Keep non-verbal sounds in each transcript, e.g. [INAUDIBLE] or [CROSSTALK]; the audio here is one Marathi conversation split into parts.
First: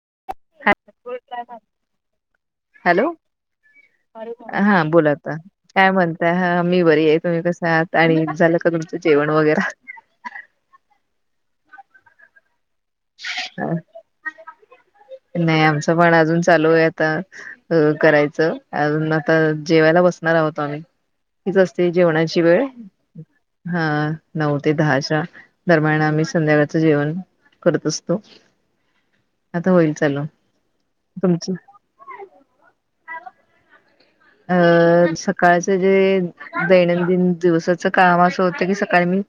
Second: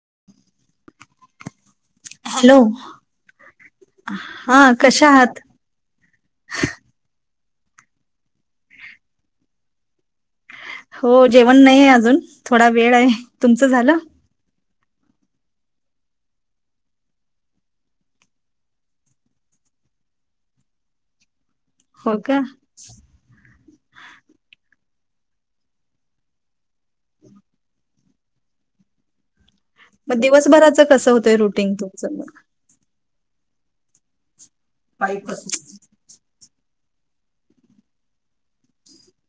[UNINTELLIGIBLE] हॅलो. हॅलो हा कशा बोला आता. आहात काय म्हणताय? मी बरी आहे तुम्ही कसं आहात आणि झालं का तुमचं जेवण वगैरा. हो जेवण नाही आहे अजून. थोडा वेळ आहे, तुमचं झालं? नाही आमचं पण अजून चालू आहे आता करायचं. अजून आता जेवाय बसणार आहोत आम्ही हीच असते हो का जेवणाची वेळ हा नऊ ते दहा. दम्यान आम्ही संध्याकाळचं जेवण करत असतो. आता होईल मग चालू दिवसभराच कसं होतंय तुमचं रुटीन तुमचं म अ सकाळच जे दैनंदिन दिवसाचं काम असं होतं की सकाळी मी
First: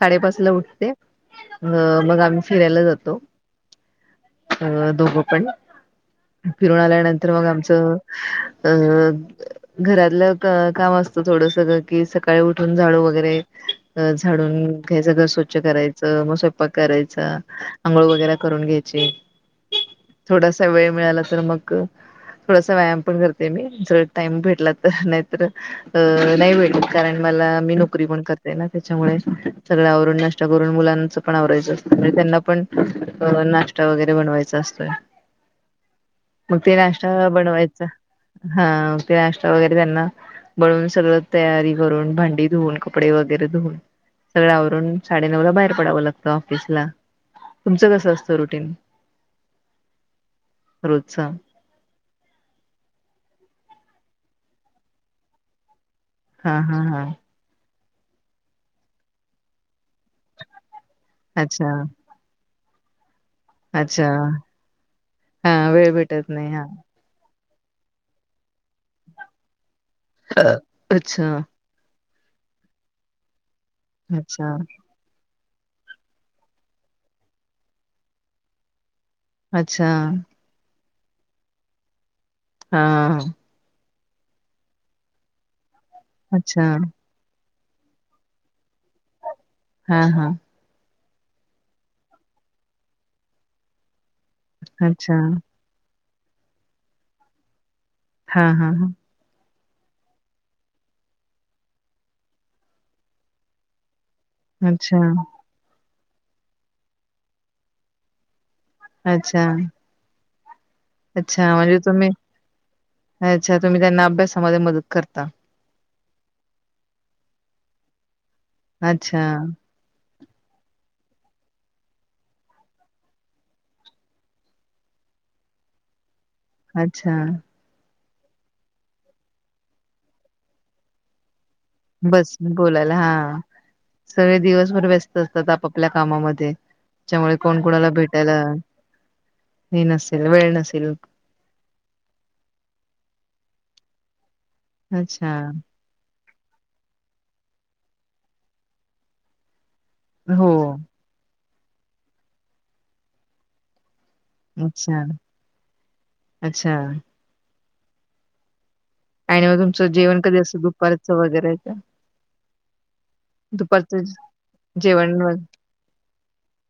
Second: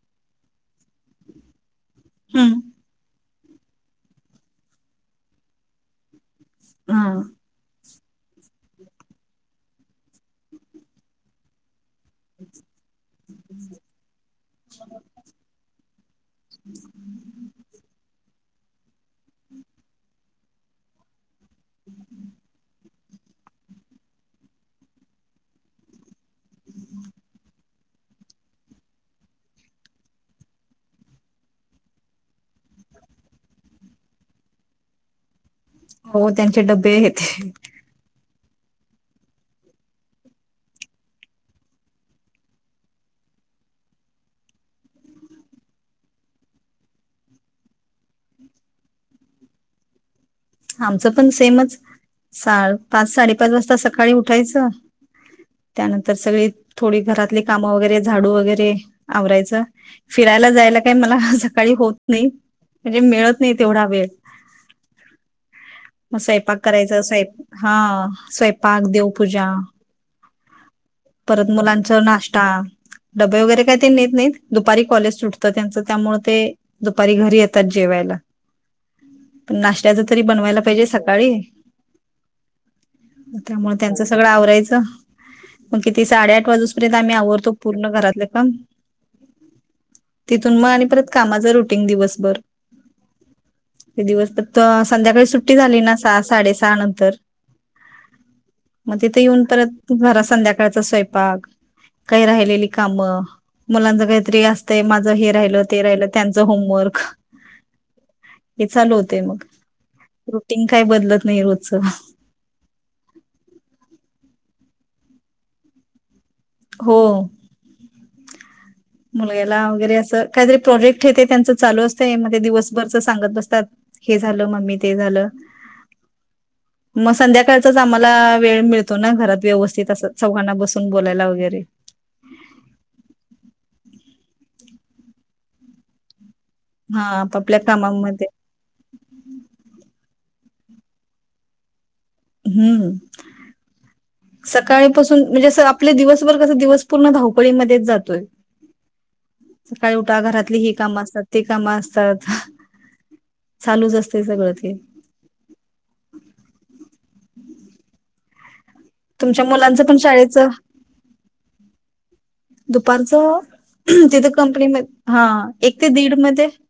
साडेपाच ला उठते. अ मग आम्ही हम्म फिरायला जातो अ दोघं पण. फिरून हा आल्यानंतर मग आमचं. घरातलं काम असतं थोडस. कि सकाळी उठून झाडू वगैरे झाडून घ्यायचं घर स्वच्छ करायचं मग स्वयंपाक कराय. करायचा आंघोळ वगैरे करून घ्यायची. हम् [INAUDIBLE] थोडासा वेळ मिळाला तर मग थोडासा व्यायाम पण करते मी जर टाईम भेटला तर नाहीतर अ नाही भेटत कारण मला मी नोकरी पण करतेय ना त्याच्यामुळे सगळ आवरून नाष्टा करून मुलांच पण आवरायचं असत म्हणजे त्यांना पण शवगैरे असत हो मग त्यांचे ते डबे नाष्टा आहेत बनवायचा हा. नाश्ता वगैरे त्यांना बनवून सगळं तयारी करून भांडी धुवून कपडे वगैरे धुवून सगळं आवरून साडेनऊ ला बाहेर पडावं लागतं ऑफिसला तुमचं कसं असतं रुटीन आमच रोजच पण सेमच पाच साडे पाच वाजता सकाळी सकाळी उठायचं त्यानंतर सगळी हा हा थोडी हा घरातली काम वगैरे झाडू वगैरे आवरायच फिरायला जायला काही मला अच्छा सकाळी होत नाही. म्हणजे मिळत नाही तेवढा वेळ अच्छा हा वेळ मग भेटत नाही स्वयंपाक हा करायच अस. हा स्वयंपाक देवपूजा अच्छा परत मुलांचा नाश्ता डबे वगैरे काय? ते नेत नाही अच्छा दुपारी कॉलेज सुटत. तर त्यांच त्यामुळे ते दुपारी घरी येतात जेवायला. पण अच्छा. नाश्त्याचं तरी बनवायला पाहिजे सकाळी हा ह. त्यांच सगळं आवरायचं मग किती साडे आठ अच्छा वाजूपर्यंत आम्ही आवरतो. पूर्ण घरातले काम हा हा तिथून मग आणि परत कामाच रुटीन दिवसभर दिवस अच्छा संध्याकाळी सुट्टी झाली ना. सहा साडे सहा नंतर हा हा हा मग तिथे येऊन परत. जरा संध्याकाळचा स्वयंपाक काही राहिलेली कामं मुलांच काही तरी असतय अच्छा माझं हे राहिल ते राहिल त्यांच होमवर्क हे चालू होतेय अच्छा मग रुटीन काही बदलत नाही अच्छा रोजचं म्हणजे तुम्ही अच्छा तुम्ही त्यांना अभ्यासामध्ये मदत करता. हो अच्छा मुलग्याला वगैरे अस. काहीतरी प्रोजेक्ट येते त्यांच चालू असतं म दिवसभरच सांगत बसतात हे झालं मम्मी ते झालं. अच्छा मग संध्याकाळचा आम्हाला वेळ मिळतो ना घरात व्यवस्थित अस चौघांना बसून बोलायला वगैरे. बस बोलायला हा सगळे दिवसभर व्यस्त असतात आपापल्या कामामध्ये हा त्यामुळे आपापल्या कोण कुणाला कामामध्ये भेटायला हे नसेल वेळ नसे. सिल्क हम् सकाळीपासून अच्छा म्हणजे आपले दिवस [UNINTELLIGIBLE] [UNINTELLIGIBLE] दिवस पूर्ण धावपळीमध्येच जातोय. सकाळी उठा हो घरातली ही कामं असतात ती कामं असतात चालूच असत अच्छा अच्छा. तुमच्या आणि मग मुलांचं तुमचं पण जेवण कधी शाळेचं असं दुपारचं वगैरे दुपारचं दुपारचं तिथे कंपनीमध्ये जेवण हा व एक ते दीड मध्ये [INAUDIBLE]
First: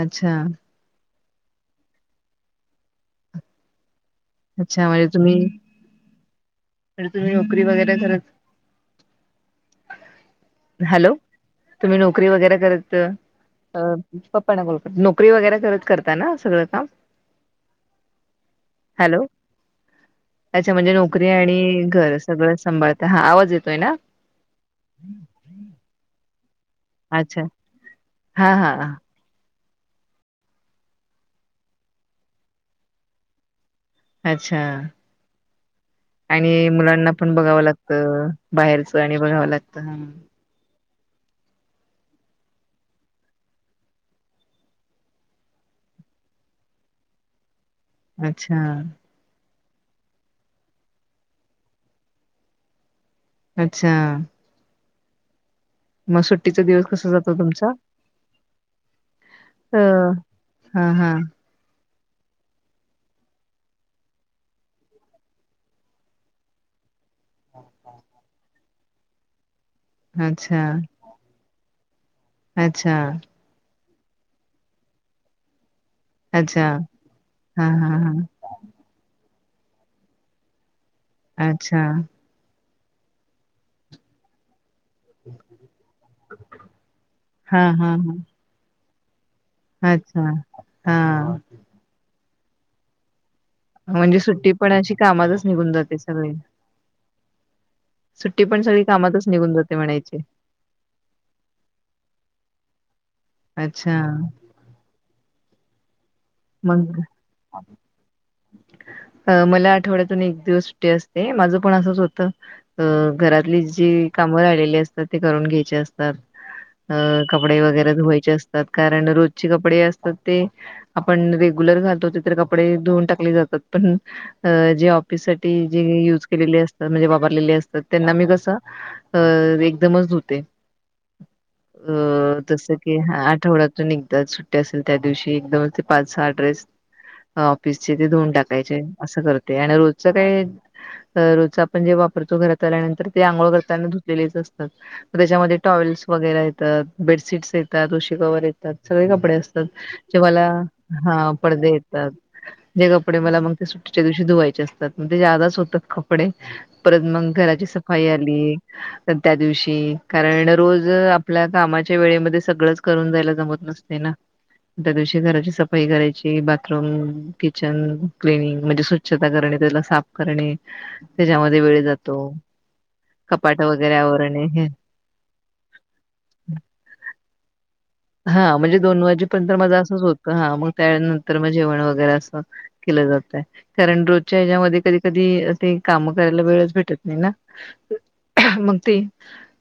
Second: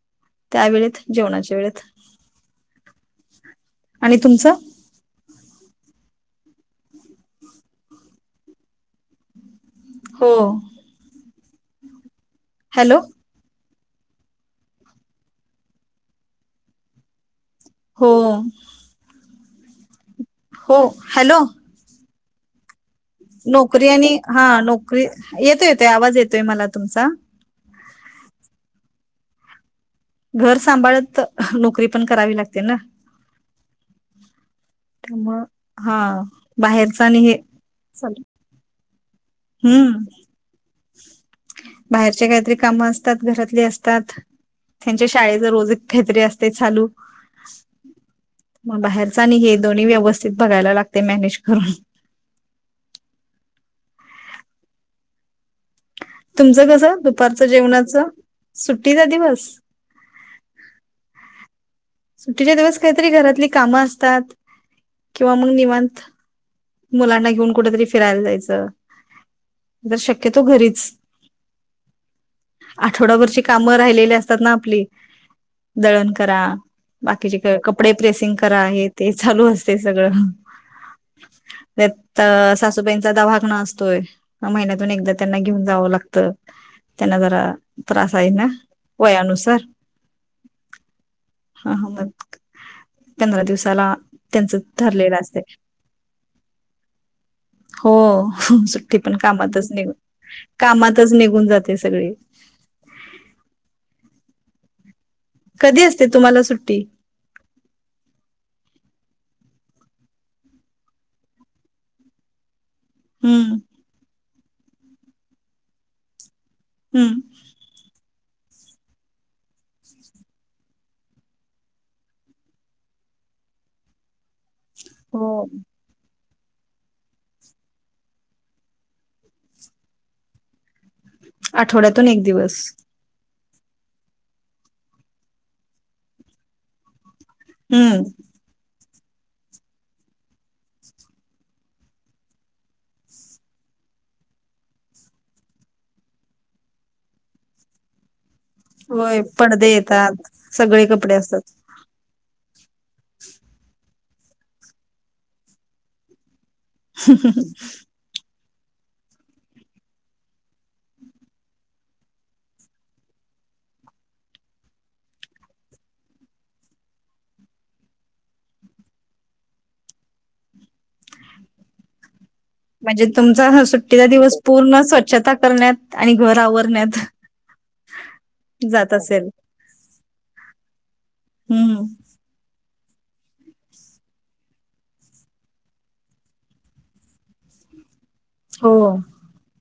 अच्छा! त्या वेळेत जेवणाच्या वेळेत आणि तुमचं अच्छा म्हणजे तुम्ही तुम्ही नोकरी वगैरे करत हो! हॅलो तुम्ही नोकरी वगैरे करत हॅलो अ पप्पाना बोल नोकरी वगैरे करत करताना सगळं काम हो! हॅलो अच्छा हो म्हणजे नोकरी हॅलो आणि घर सगळं संभाल नोकरी आणि हा नोकरी येतो येतोय आवाज येतोय मला तुमचा हा हा.. घर सांभाळत नोकरी पण करावी लागते ना. अच्छा! त्यामुळं हा आणि बाहेरचा मुलांना आणि पण हे बघावं लागत चालू. बाहेरच आणि बघाव लागतं हम्म बाहेरचे काहीतरी कामं असतात. घरातली असतात त्यांच्या शाळेच रोज काहीतरी असते चालू अच्छा, मग बाहेरचा निघेत दोन्ही व्यवस्थित बघायला लागते मॅनेज करून अच्छा! ! मग सुट्टीचा तुमचं दिवस कसं कसा जातो दुपारचं तुमचा? जेवणाचं सुट्टीचा दिवस अ हं, हं सुट्टीच्या दिवस काहीतरी घरातली कामं असतात. किंवा मग निवांत मुलांना घेऊन कुठेतरी फिरायला जायचं जर शक्यतो अच्छा, घरीच अच्छा, आठवड्या भरची काम राहिलेली असतात ना आपली.. दळण करा, अच्छा. बाकीचे का हां, कपडे हां, हां. प्रेसिंग करा हे ते चालू असते सगळं, अच्छा. त्यात सासू सासुबाईंचा दवाखाना असतय या महिन्या एकदा त्यांना घेऊन जाव लागत. त्यांना जरा हां, हां, त्रास हां. आहे ना वयानुसार अच्छा हा! हा, हा, मग पंधरा दिवसाला म्हणजे त्यांचं सुट्टीपण अशी ठरलेलं असते कामातच निघून जाते सगळे.. हो सुट्टी पण निघून कामातच जाते निघ म्हणायची. कामातच निघून जाते सगळी. अच्छा! कधी अस मंग अ म आठवड्यातून एक दिवस सुटे असते. माझं पण असंच होत हम्म घरातली जी काम राहिलेले असतात. ते करून घ्यायचे असतात. अ हम्म कपडे, वगैरे धुवायचे असतात. कारण रोजचे कपडे असतात. ते आपण रेग्युलर घालतो ते तर कपडे धुऊून टाकले जातात. पण अ जे ऑफिस हो साठी जे युज केलेले असतात म्हणजे वापरलेले असतात. त्यांना मी कसं अ एकदमच धुते आठवड्यातून एक अ दिवस जस की, ह आठवड्यातून एकदा सुट्टी असेल, त्या दिवशी एकदमच ते पाच सहाठ ड्रेस ऑफिसचे हम्म ते धुऊन टाकायचे असं करते. आणि रोजच काय! रोज आपण जे वापरतो घरात आल्यानंतर ते आंघोळ करताना धुतलेले असतात. त्याच्यामध्ये टॉवेल वगैरे येतात, बेडशीट्स, येतात उशी कवर, येतात सगळे होय कपडे असतात. पडदे येतात जेव्हाला सगळे कपडे हा असतात पडदे तर जे कपडे मला मग ते सुट्टीच्या दिवशी धुवायचे असतात मग ते जादाच होतात कपडे परत मग घराची सफाई आली पण त्या दिवशी कारण रोज आपल्या कामाच्या वेळेमध्ये सगळंच करून जायला जमत नसते ना. पण त्या दिवशी घराची सफा ई करायची, बाथरूम किचन क्लिनिंग म्हणजे स्वच्छता करणे, त्याला साफ करणे त्याच्यामध्ये वेळ जातो म्हणजे कपाट तुमचा वगैरे सुट्टीचा दिवस आवरणे हे. पूर्ण स्वच्छता करण्यात आणि घर आवरण्यात हा म्हणजे जात दोन असेल वाजेपर्यंत माझं असंच होतं हा मग त्या नंतर मग हम्म जेवण वगैरे असं केलं जात कारण रोजच्या ह्याच्यामध्ये कधी कधी ते काम करायला वेळच भेटत नाही ना. हो मग ते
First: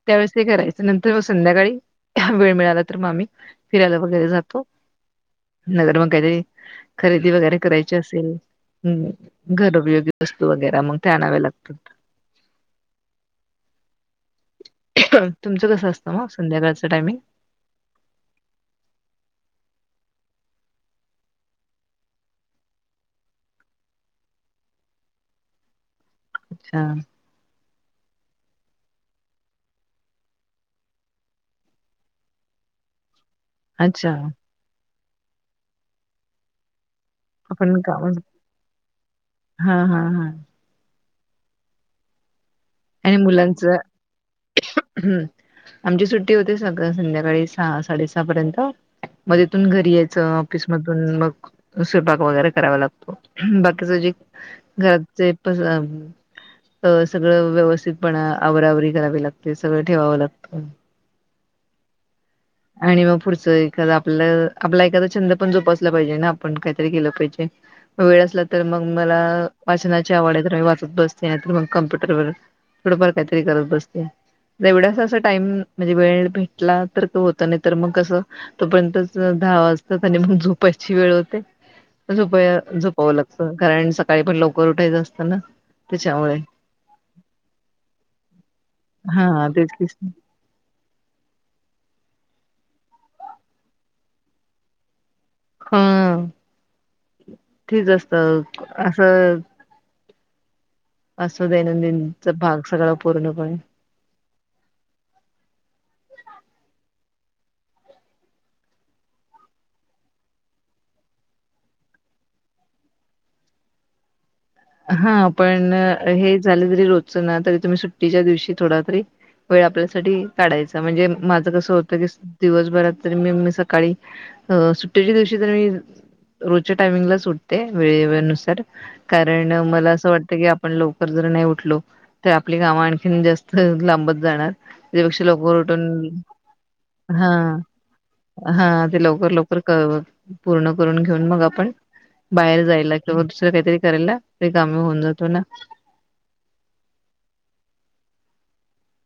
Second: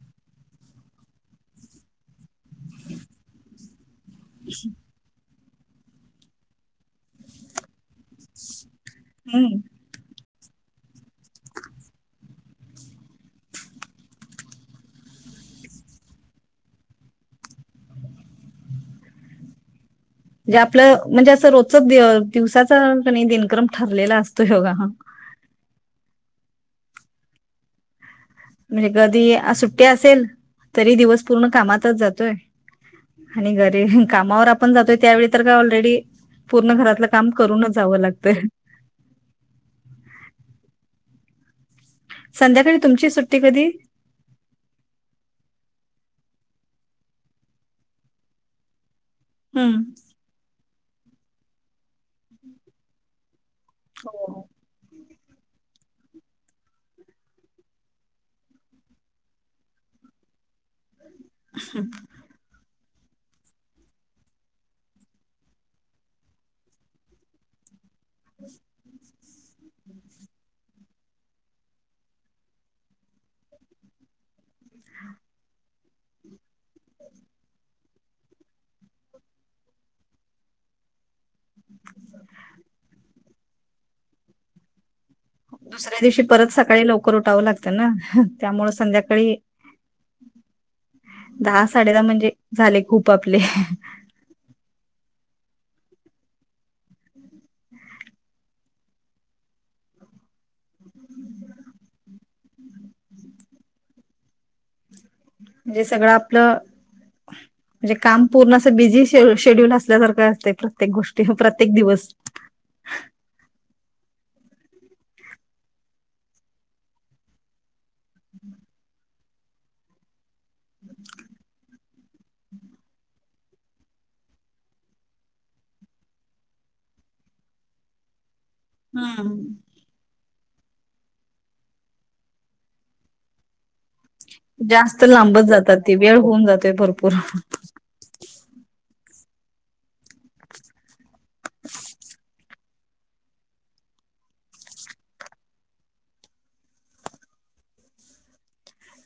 त्यावेळेस ते करायचं नंतर मग संध्याकाळी वेळ मिळाला तर आम्ही फिरायला वगैरे जातो [UNINTELLIGIBLE] खरेदी वगैरे करायची ची असेल, हम्म म्हणजे घरपयोगी वस्तू वगैरे मग ते आणाव्या लागतात तुमचं कसं असतं मग संध्याकाळच टायमिंग? [INAUDIBLE] जे आपलं म्हणजे असं रोजच दिवसाचा दिनक्रम ठरलेला असतो योगा ह अच्छा. म्हणजे कधी सुट्टी असेल तरी दिवस पूर्ण कामातच जातोय आणि जर अच्छा कामावर आपण जातोय त्यावेळी तर का ऑलरेडी पूर्ण घरातलं काम करूनच आपण का जावं लागत. हा हा हा तुमची आणि सुट्टी कधी? मुलांचं हम्म आमची सुट्टी होते साधारण संध्याकाळी सहा साडेसहा पर्यंत म तिथून हं. घरी यायचं ऑफिसमधून मग म स्वयंपाक वगैरे करावा लागतो बाकीच जे हो. घरात [UNINTELLIGIBLE] सगळं व्यवस्थितपणा आवराआवरी करावी लागते, सगळं ठेवावं लागतं [INAUDIBLE] आणि मग पुढचं एखादा आपलं आपला एखादा छंद पण जोपासला पाहिजे ना आपण काहीतरी केलं पाहिजे वेळ असला तर मग मला वाचनाची आवड आहे, खर मी वाच त बसते नाहीतर मग कम्प्युटर वर थोडंफार काहीतरी करत बसते एवढा असा टाईम म्हणजे वेळ भेटला तर तो मग कस तोपर्यंत दहा वाजतात आणि मग झोपायची वेळ होते [UNINTELLIGIBLE] झोपावं लागतं कारण सकाळी पण लवकर उठायचं असतं ना. दुसऱ्या दिवशी त्याच्यामुळे परत सकाळी लवकर उठावं लागतं ना त्यामुळे संध्याकाळी [INAUDIBLE] दहा साडे दहा म्हणजे झाले खूप आपले हा. ठीक असत असं असं दैनंदिनचा भाग सगळा पूर्णपणे. म्हणजे सगळं आपलं म्हणजे काम पूर्ण असं बिझी शेड्यूल असल्यासारखं असते प्रत्येक गोष्टी प्रत्येक दिवस हा, पण हे झालं जरी रोजच ना तरी तुम्ही सुट्टीच्या दिवशी थोडा तरी वेळ आपल्यासाठी काढायचा म्हणजे माझं कसं होत [UNINTELLIGIBLE] दिवसभरात तर मी सकाळी अ सुट्टीच्या दिवशी तरी रोजच्या टायमिंगला सुटते वेळेवर नुसार हं. मला अस वाटत की आपण लवकर जर नाही उठलो तर आपली काम आणखी जास्त ला ब जाणार जास्त त्यापेक्षा लांबत लवकर जातात उठून, ते वेळ होऊन जातोय भरपूर. हा हा ते लवक कर लवकर कराव, पूर्ण करून घेऊन मग आपण बाहेर जायला किंवा दुसंर काहीतरी करायला ते काम होऊन जातो ना.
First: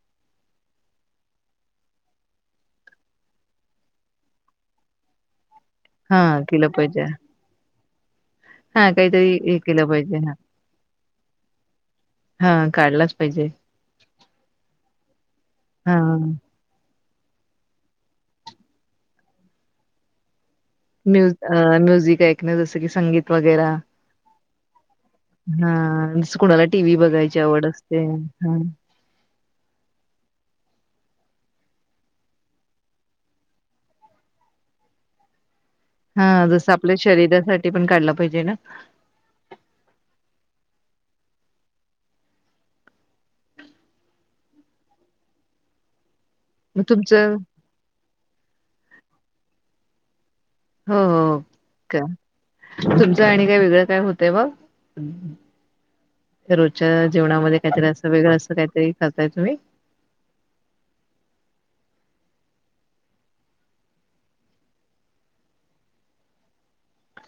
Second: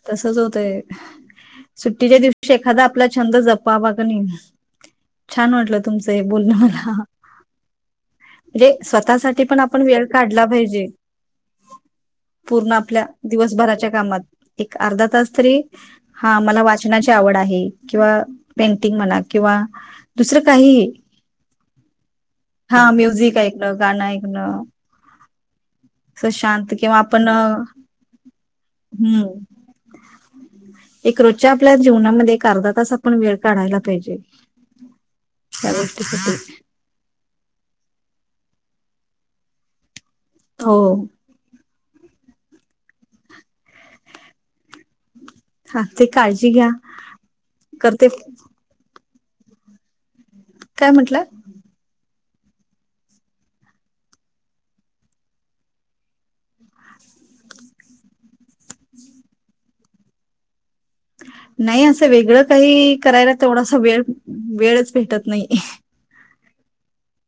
तसच होतंय. सुट्टीच्या दिवशी एखादा आपला छंद जपावा का नाही. छान वाटलं हा तुमचं बोलणं केलं मला. पाहिजे जे हा स्वतः काहीतरी साठी हे पण आपण केलं वेळ पाहिजे हा काढला पाहिजे. हा पूर्ण आपल्या काढलाच पाहिजे दिवसभराच्या कामात. एक अर्धा तास तरी, हा मला वा वाचनाची आवड आहे. किंवा पेंटिंग म्हणा किंवा दुसरं काही म म्युझिक ऐकणे. जसं की हा संगीत म्युझिक वगैरा. ऐकणं गाणं ऐकणं असं हा कुणाला शांत टी. व्ही किंवा आपण बघायची आवड हम्म असते. हा. एक. रोजच्या आपल्या जीवनामध्ये. एक अर्धा तास. आपण वेळ काढायला पाहिजे. त्या हा गोष्टीसाठी जसं आपल्या शरीरासाठी पण काढलं पाहिजे ना? हो. हा ते काळजी घ्या मग तुमचं करते फोन. हो. म्हटलं हो. का. तुमचं आणि काही वेगळं काय होतंय मग. रोजच्या जेवणामध्ये काहीतरी असं वेगळं असं. काहीतरी करताय तुम्ही? ह [UNINTELLIGIBLE] नाही असं वेगळं काही करायला तेवडासा वेळ. वेळच भेटत नाही.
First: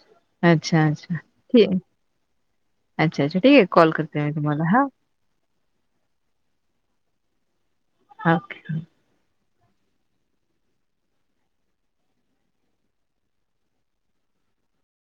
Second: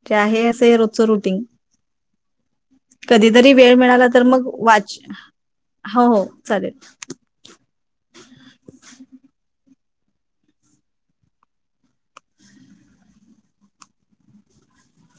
ते आहे असं अच्छा रोजचं अच्छा रुटींग. ठीक अच्छा अच्छा कधीतरी ठीक आहे वेळ कॉल मिळाला तर करते मी मग तुम्हाला हा वाच हो. हो चालेल. हा.